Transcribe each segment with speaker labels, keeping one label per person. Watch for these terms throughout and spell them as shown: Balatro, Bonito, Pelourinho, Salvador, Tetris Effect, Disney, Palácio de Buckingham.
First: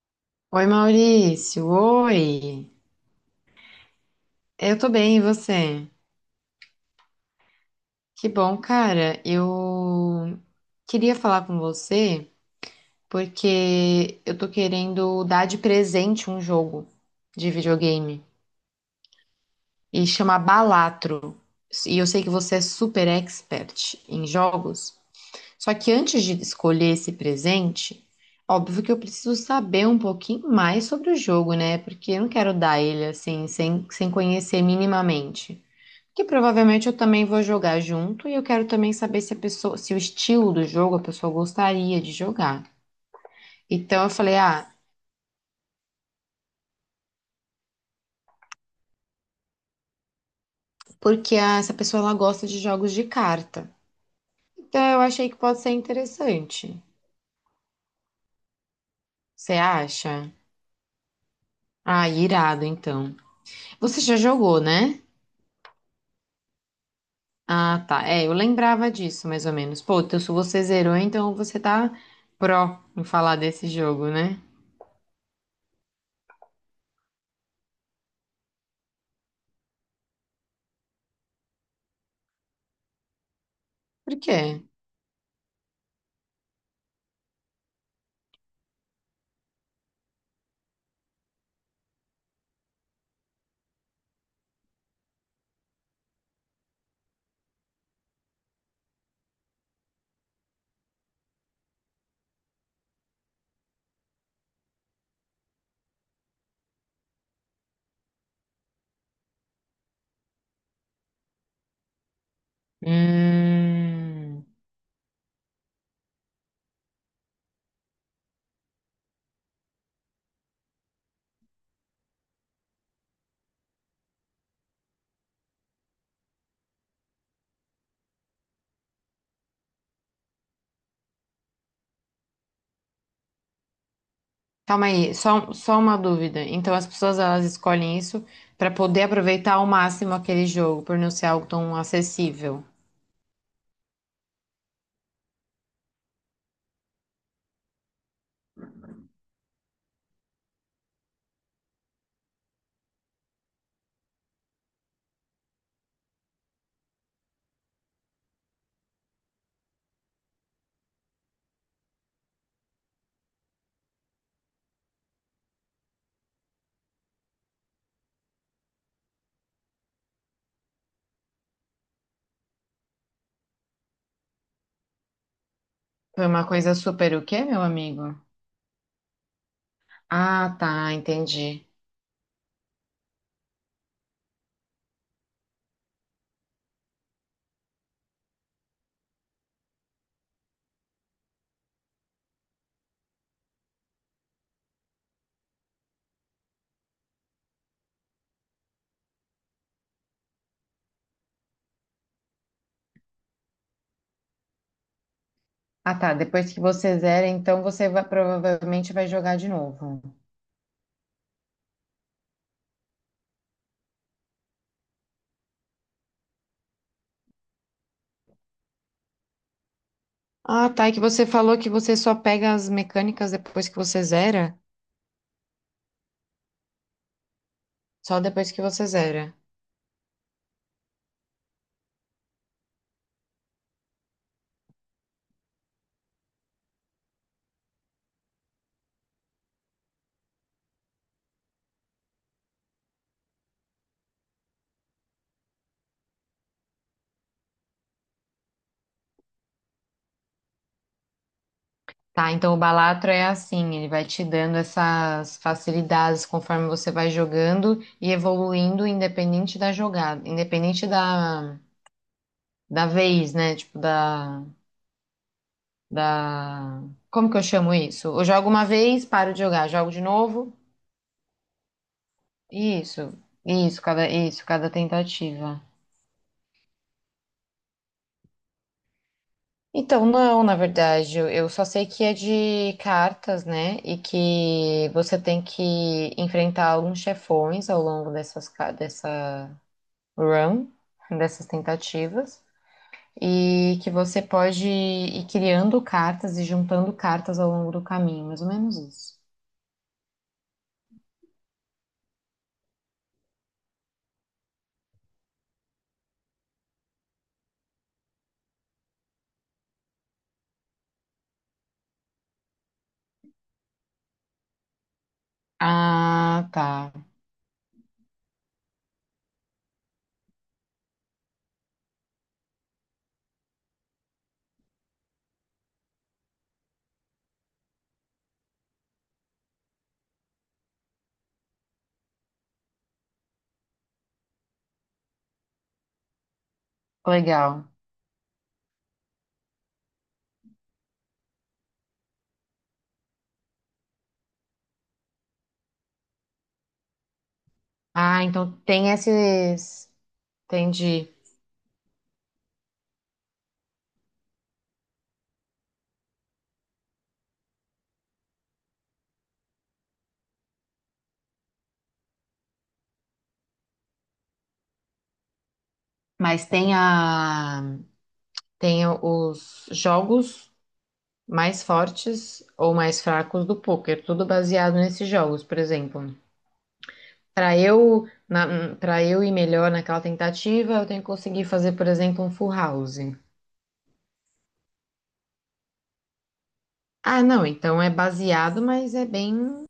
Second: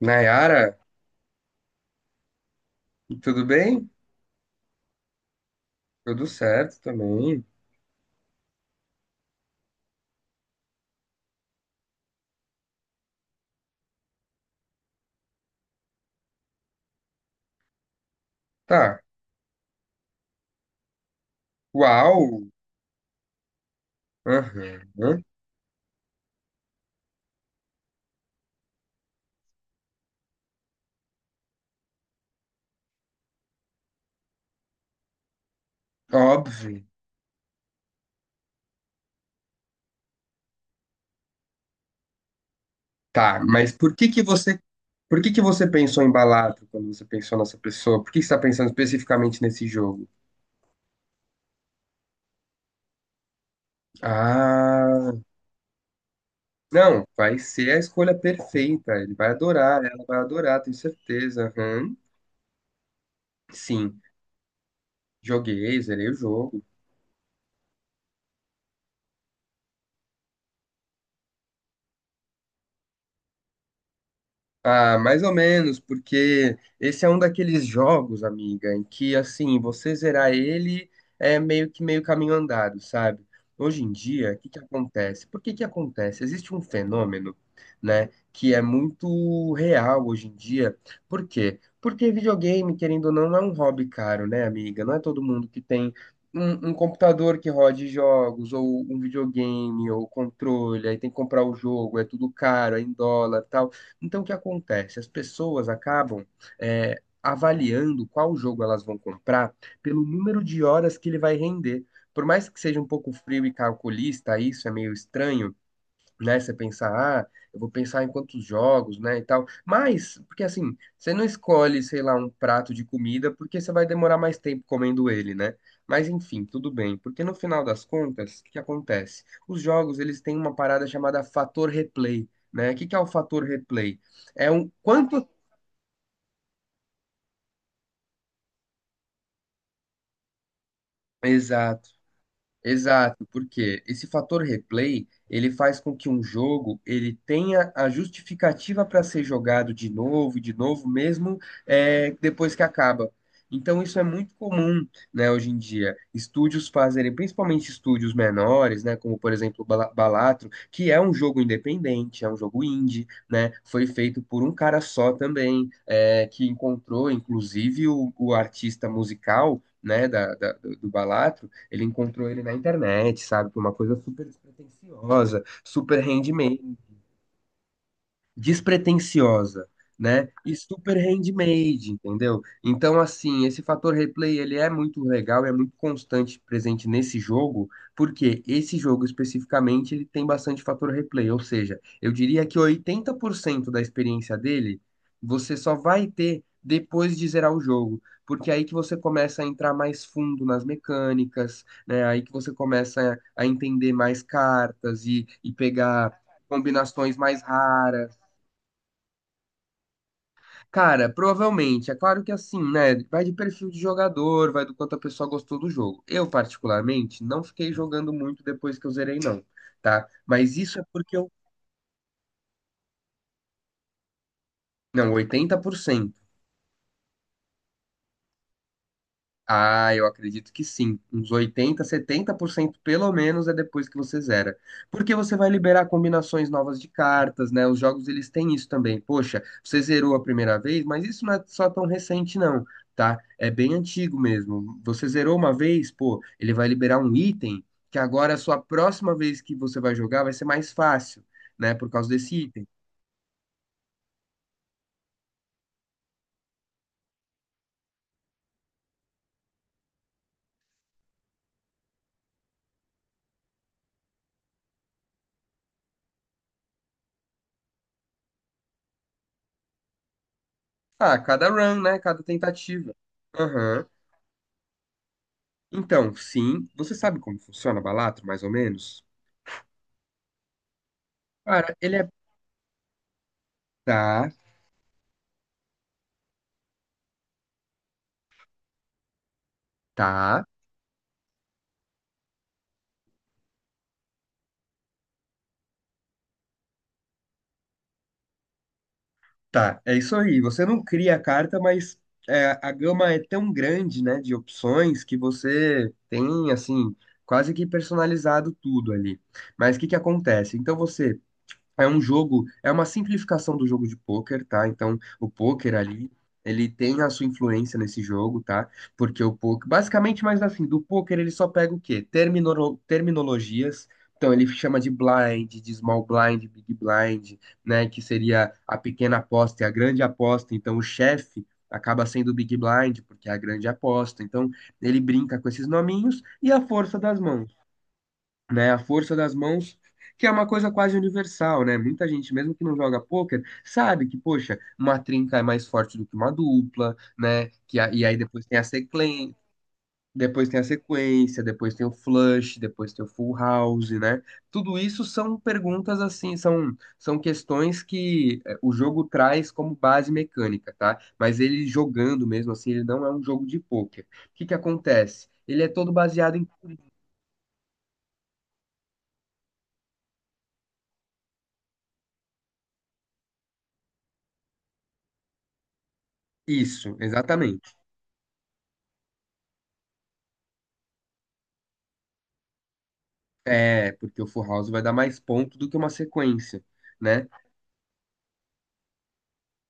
Speaker 1: Nayara,
Speaker 2: Oi, Maurício. Oi.
Speaker 1: tudo bem?
Speaker 2: Eu tô bem, e você?
Speaker 1: Tudo certo também.
Speaker 2: Que bom, cara. Eu queria falar com você porque eu tô querendo dar de presente um jogo de videogame
Speaker 1: Tá.
Speaker 2: e chama Balatro. E eu sei
Speaker 1: Uau!
Speaker 2: que você é super expert em
Speaker 1: Aham.
Speaker 2: jogos. Só que antes de escolher esse presente, óbvio que eu preciso saber um pouquinho mais sobre o jogo, né? Porque eu não quero dar ele assim, sem conhecer minimamente. Que
Speaker 1: Óbvio.
Speaker 2: provavelmente eu também vou jogar junto e eu quero também saber se a pessoa, se o estilo do jogo a pessoa gostaria de jogar.
Speaker 1: Tá, mas
Speaker 2: Então eu falei, ah,
Speaker 1: por que que você pensou em Balatro quando você pensou nessa pessoa? Por que você está pensando especificamente nesse jogo?
Speaker 2: essa pessoa ela gosta de jogos de carta. Então eu
Speaker 1: Ah,
Speaker 2: achei que pode ser interessante.
Speaker 1: não, vai ser a escolha perfeita. Ele vai
Speaker 2: Você
Speaker 1: adorar, ela vai
Speaker 2: acha?
Speaker 1: adorar, tenho certeza. Aham.
Speaker 2: Ah, irado então. Você
Speaker 1: Sim,
Speaker 2: já jogou, né?
Speaker 1: joguei, zerei o jogo.
Speaker 2: Ah, tá. É, eu lembrava disso mais ou menos. Pô, então se você zerou, então você tá pró em falar desse jogo, né?
Speaker 1: Ah, mais ou menos, porque esse é um daqueles jogos, amiga, em que assim, você zerar ele é meio que meio caminho andado, sabe? Hoje em
Speaker 2: Por
Speaker 1: dia, o
Speaker 2: quê?
Speaker 1: que que acontece? Por que que acontece? Existe um fenômeno, né, que é muito real hoje em dia. Por quê? Porque videogame, querendo ou não, não é um hobby caro, né, amiga? Não é todo mundo que tem um computador que rode jogos, ou um videogame, ou controle, aí tem que comprar o jogo, é tudo caro, é em dólar, tal. Então, o que acontece? As pessoas acabam é, avaliando qual jogo elas vão comprar pelo número de horas que ele vai render. Por mais que seja um pouco frio e calculista,
Speaker 2: Hum.
Speaker 1: isso é meio estranho, né? Você pensar, ah, eu vou pensar em quantos jogos, né, e tal. Mas, porque assim, você não escolhe, sei lá, um prato de comida porque você vai demorar mais tempo comendo ele, né? Mas enfim, tudo bem, porque no final das contas, o que que acontece? Os jogos, eles têm uma parada chamada fator replay, né? O que que é o fator replay? É um
Speaker 2: Calma aí,
Speaker 1: quanto.
Speaker 2: só uma dúvida. Então as pessoas elas escolhem isso para poder aproveitar ao máximo aquele jogo, por não ser algo tão
Speaker 1: Exato.
Speaker 2: acessível.
Speaker 1: Exato, porque esse fator replay, ele faz com que um jogo ele tenha a justificativa para ser jogado de novo e de novo, mesmo depois que acaba. Então isso é muito comum, né, hoje em dia. Estúdios fazerem, principalmente estúdios menores, né, como por exemplo o Balatro, que é um jogo independente, é um jogo indie, né, foi feito por um cara só também, é, que encontrou inclusive o artista musical, né, do Balatro, ele encontrou ele na internet, sabe? Foi uma coisa super despretensiosa, super
Speaker 2: Foi uma coisa
Speaker 1: handmade,
Speaker 2: super o quê, meu amigo?
Speaker 1: despretensiosa, né? E
Speaker 2: Ah, tá,
Speaker 1: super
Speaker 2: entendi.
Speaker 1: handmade, entendeu? Então, assim, esse fator replay, ele é muito legal, é muito constante presente nesse jogo, porque esse jogo especificamente, ele tem bastante fator replay, ou seja, eu diria que 80% da experiência dele, você só vai ter depois de zerar o jogo. Porque é aí que você começa a entrar mais fundo nas mecânicas, né? É aí que você começa a entender mais cartas e
Speaker 2: Ah, tá,
Speaker 1: pegar
Speaker 2: depois que você
Speaker 1: combinações
Speaker 2: zera,
Speaker 1: mais
Speaker 2: então
Speaker 1: raras.
Speaker 2: provavelmente vai jogar de novo.
Speaker 1: Cara, provavelmente. É claro que assim, né? Vai de perfil de jogador, vai do quanto a pessoa gostou do jogo. Eu, particularmente, não fiquei jogando muito depois que eu zerei, não, tá? Mas
Speaker 2: Ah,
Speaker 1: isso é
Speaker 2: tá, e que
Speaker 1: porque
Speaker 2: você
Speaker 1: eu.
Speaker 2: falou que você só pega as mecânicas depois que você zera?
Speaker 1: Não, 80%.
Speaker 2: Só depois que você zera.
Speaker 1: Ah, eu acredito que sim. Uns oitenta, setenta por cento pelo menos é depois que você zera. Porque você vai liberar combinações novas de cartas, né? Os jogos eles têm isso também. Poxa, você zerou a primeira vez, mas isso não é só tão recente não, tá? É bem antigo mesmo. Você zerou uma vez, pô, ele vai liberar um item que agora a sua próxima vez que você vai jogar vai ser mais fácil, né? Por causa
Speaker 2: Tá,
Speaker 1: desse
Speaker 2: então o
Speaker 1: item.
Speaker 2: Balatro é assim, ele vai te dando essas facilidades conforme você vai jogando e evoluindo independente da jogada, independente da vez, né? Tipo, da... Como que eu chamo isso? Eu jogo uma vez, paro de jogar, jogo de novo,
Speaker 1: Ah, cada run, né? Cada tentativa.
Speaker 2: isso,
Speaker 1: Aham.
Speaker 2: isso, cada tentativa.
Speaker 1: Então, sim, você sabe como funciona Balatro, mais ou menos?
Speaker 2: Então, não, na verdade, eu só
Speaker 1: Cara,
Speaker 2: sei
Speaker 1: ele
Speaker 2: que
Speaker 1: é.
Speaker 2: é de cartas, né? E
Speaker 1: Tá,
Speaker 2: que você tem que enfrentar alguns chefões ao longo dessa
Speaker 1: tá,
Speaker 2: run, dessas tentativas, e que você pode ir criando cartas e juntando cartas ao longo do caminho, mais ou menos isso.
Speaker 1: tá. É isso aí. Você não cria a carta, mas é, a gama é tão grande, né, de opções que você tem, assim, quase que personalizado tudo ali. Mas o que que acontece? Então você. É um jogo, é uma simplificação do jogo de pôquer, tá? Então, o pôquer ali,
Speaker 2: Ah,
Speaker 1: ele
Speaker 2: tá.
Speaker 1: tem a sua influência nesse jogo, tá? Porque o pôquer, basicamente, mas assim, do pôquer ele só pega o quê? Terminologias. Então, ele chama de blind, de small blind, big blind, né? Que seria a pequena aposta e a grande aposta. Então, o chefe acaba sendo o big blind, porque é a grande aposta. Então, ele brinca com esses nominhos e a força das mãos,
Speaker 2: Legal.
Speaker 1: né? A força das mãos, que é uma coisa quase universal, né? Muita gente, mesmo que não joga pôquer, sabe que, poxa, uma trinca é mais forte do que uma dupla, né? E aí
Speaker 2: Ah,
Speaker 1: depois
Speaker 2: então
Speaker 1: tem a
Speaker 2: tem
Speaker 1: sequen,
Speaker 2: esses.
Speaker 1: depois tem a
Speaker 2: Entendi.
Speaker 1: sequência, depois tem o flush, depois tem o full house, né? Tudo isso são perguntas assim, são, são questões que eh, o jogo traz como base mecânica, tá? Mas ele jogando mesmo assim, ele não é um jogo de pôquer. O que que acontece? Ele é todo baseado em
Speaker 2: Mas tem a. Tem os jogos mais fortes ou mais fracos do poker, tudo baseado nesses jogos, por exemplo.
Speaker 1: isso, exatamente.
Speaker 2: Para eu ir melhor naquela tentativa, eu tenho que conseguir fazer, por exemplo, um full house.
Speaker 1: É, porque o Full House vai dar mais ponto do que uma sequência,
Speaker 2: Ah,
Speaker 1: né?
Speaker 2: não, então é baseado, mas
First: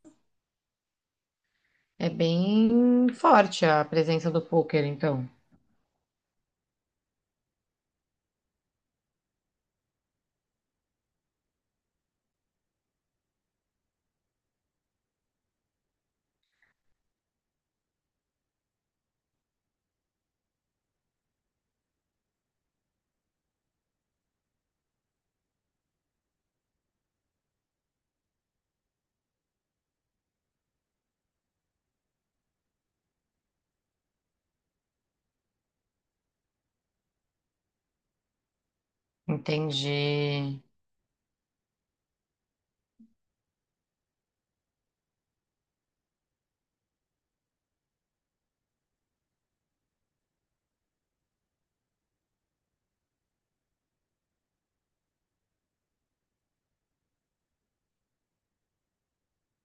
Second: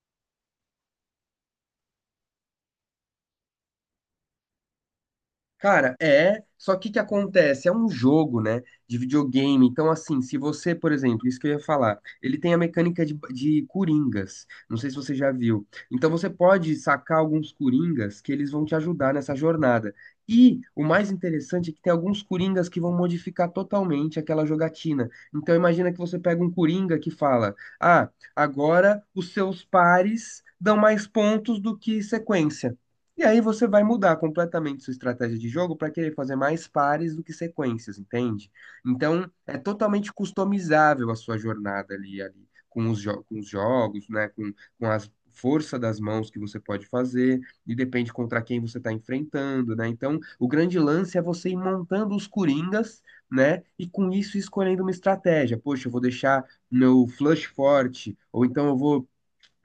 Speaker 2: é bem forte a presença do poker, então.
Speaker 1: Cara, é. Só que o que acontece? É um jogo, né? De videogame. Então, assim, se você, por exemplo, isso que eu ia falar, ele tem a mecânica de coringas. Não sei se você já viu. Então, você pode sacar alguns coringas que eles vão te ajudar nessa jornada. E o mais interessante é que tem alguns coringas que vão modificar totalmente aquela jogatina. Então, imagina que você pega um coringa que fala: Ah, agora os seus pares dão mais pontos do que sequência. E aí você vai mudar completamente sua estratégia de jogo para querer fazer mais pares do que sequências, entende? Então, é
Speaker 2: Entendi,
Speaker 1: totalmente customizável a sua jornada ali, ali com os, com os jogos, né? Com a força das mãos que você pode fazer, e depende contra quem você está enfrentando, né? Então, o grande lance é você ir montando os coringas, né? E com isso escolhendo uma estratégia. Poxa, eu vou deixar meu flush forte, ou então eu vou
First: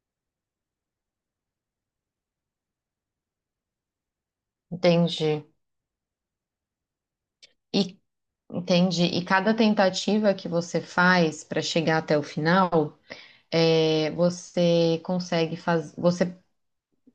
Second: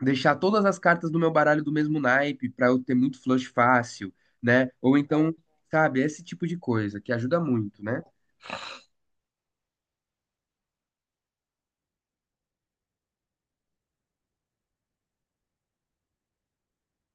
Speaker 1: deixar todas as cartas do meu baralho do mesmo naipe para eu ter muito flush fácil, né? Ou então,
Speaker 2: entendi.
Speaker 1: sabe, esse tipo de coisa que ajuda muito,
Speaker 2: E
Speaker 1: né?
Speaker 2: entendi. E cada tentativa que você faz para chegar até o final, é, você consegue fazer, você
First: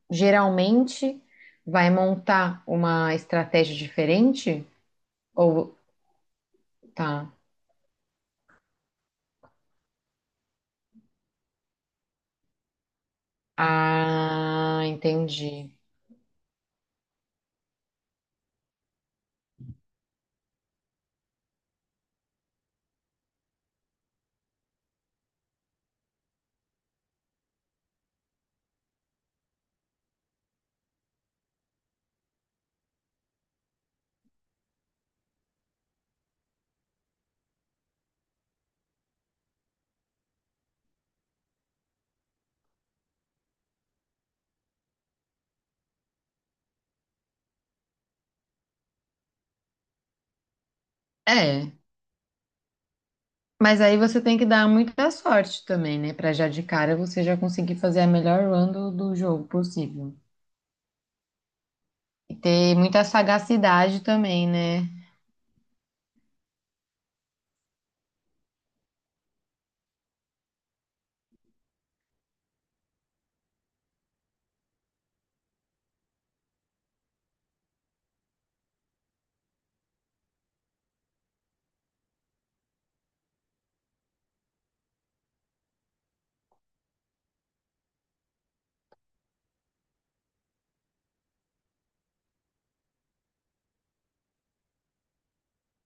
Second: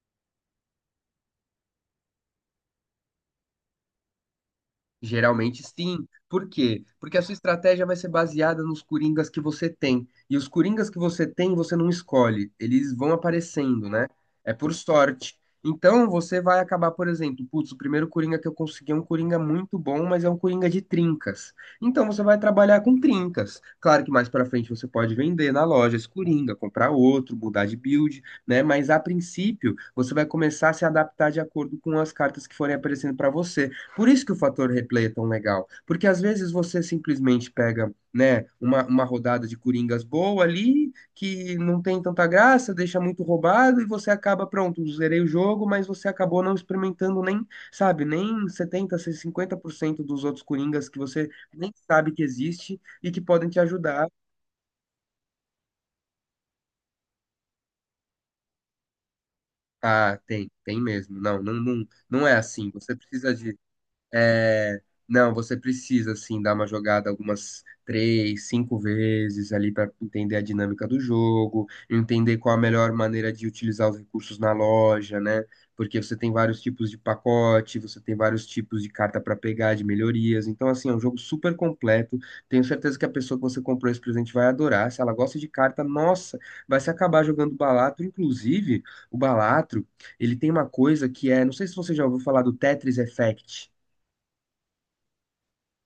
Speaker 2: geralmente vai montar uma estratégia diferente?
Speaker 1: Geralmente
Speaker 2: Ou
Speaker 1: sim. Por quê? Porque a sua
Speaker 2: tá.
Speaker 1: estratégia vai ser baseada nos coringas que você tem. E os coringas que você tem, você não escolhe. Eles vão aparecendo, né? É por
Speaker 2: Ah,
Speaker 1: sorte.
Speaker 2: entendi.
Speaker 1: Então você vai acabar, por exemplo, putz, o primeiro coringa que eu consegui é um coringa muito bom, mas é um coringa de trincas. Então você vai trabalhar com trincas. Claro que mais pra frente você pode vender na loja esse coringa, comprar outro, mudar de build, né? Mas a princípio, você vai começar a se adaptar de acordo com as cartas que forem aparecendo pra você. Por isso que o fator replay é tão legal, porque às vezes você simplesmente pega, né, uma rodada de coringas boa ali, que não tem tanta graça, deixa muito roubado e você acaba, pronto, zerei o jogo, mas você acabou não experimentando nem, sabe, nem setenta, cinquenta por cento dos outros coringas que você nem
Speaker 2: É.
Speaker 1: sabe que existe e que podem te
Speaker 2: Mas aí
Speaker 1: ajudar.
Speaker 2: você tem que dar muita sorte também, né? Pra já de cara você já conseguir fazer a melhor run do jogo possível.
Speaker 1: Ah, tem, tem mesmo. Não, não, não, não é
Speaker 2: E
Speaker 1: assim.
Speaker 2: ter
Speaker 1: Você
Speaker 2: muita
Speaker 1: precisa de.
Speaker 2: sagacidade também,
Speaker 1: É,
Speaker 2: né?
Speaker 1: não, você precisa, assim, dar uma jogada algumas três, cinco vezes ali para entender a dinâmica do jogo, entender qual a melhor maneira de utilizar os recursos na loja, né? Porque você tem vários tipos de pacote, você tem vários tipos de carta para pegar, de melhorias. Então, assim, é um jogo super completo. Tenho certeza que a pessoa que você comprou esse presente vai adorar. Se ela gosta de carta, nossa, vai se acabar jogando Balatro. Inclusive, o Balatro, ele tem uma coisa que é, não sei se você já ouviu falar do Tetris Effect.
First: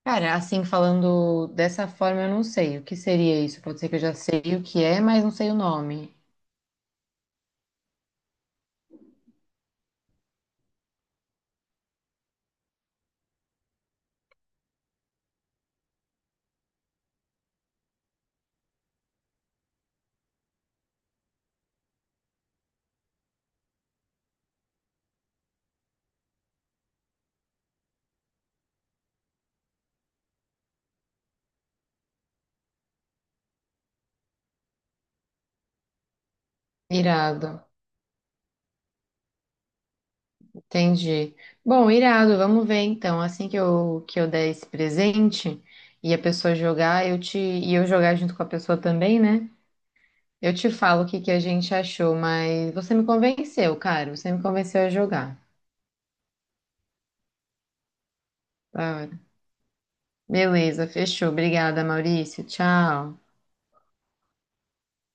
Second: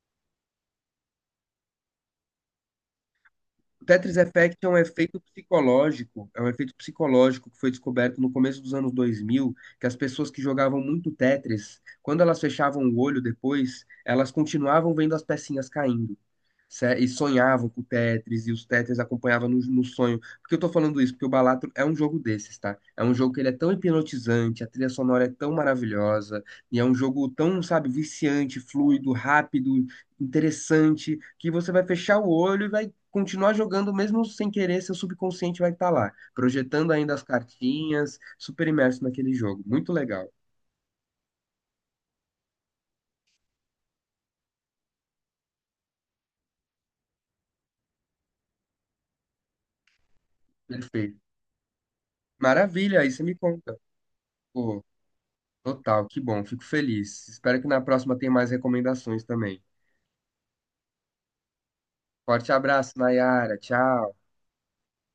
Speaker 2: Cara, assim, falando dessa forma, eu não sei o que seria isso. Pode
Speaker 1: O
Speaker 2: ser que eu já
Speaker 1: Tetris
Speaker 2: sei
Speaker 1: Effect
Speaker 2: o
Speaker 1: é um
Speaker 2: que é,
Speaker 1: efeito
Speaker 2: mas não sei o nome.
Speaker 1: psicológico, é um efeito psicológico que foi descoberto no começo dos anos 2000, que as pessoas que jogavam muito Tetris, quando elas fechavam o olho depois, elas continuavam vendo as pecinhas caindo. E sonhavam com o Tetris, e os Tetris acompanhavam no sonho. Por que eu tô falando isso? Porque o Balatro é um jogo desses, tá? É um jogo que ele é tão hipnotizante, a trilha sonora é tão maravilhosa, e é um jogo tão, sabe, viciante, fluido, rápido, interessante, que você vai fechar o olho e vai continuar jogando, mesmo sem querer, seu subconsciente vai estar lá, projetando ainda as
Speaker 2: Irado,
Speaker 1: cartinhas, super imerso naquele jogo. Muito legal.
Speaker 2: entendi. Bom, irado, vamos ver então. Assim que eu der esse presente e a pessoa jogar, e eu jogar junto com a pessoa também, né? Eu te falo o
Speaker 1: Perfeito.
Speaker 2: que que a gente achou, mas você
Speaker 1: Maravilha,
Speaker 2: me
Speaker 1: aí você me
Speaker 2: convenceu,
Speaker 1: conta.
Speaker 2: cara. Você me convenceu
Speaker 1: Pô,
Speaker 2: a jogar.
Speaker 1: total, que bom, fico feliz. Espero que na próxima tenha mais
Speaker 2: Da hora.
Speaker 1: recomendações também.
Speaker 2: Beleza, fechou. Obrigada, Maurício.
Speaker 1: Forte abraço,
Speaker 2: Tchau.
Speaker 1: Nayara. Tchau.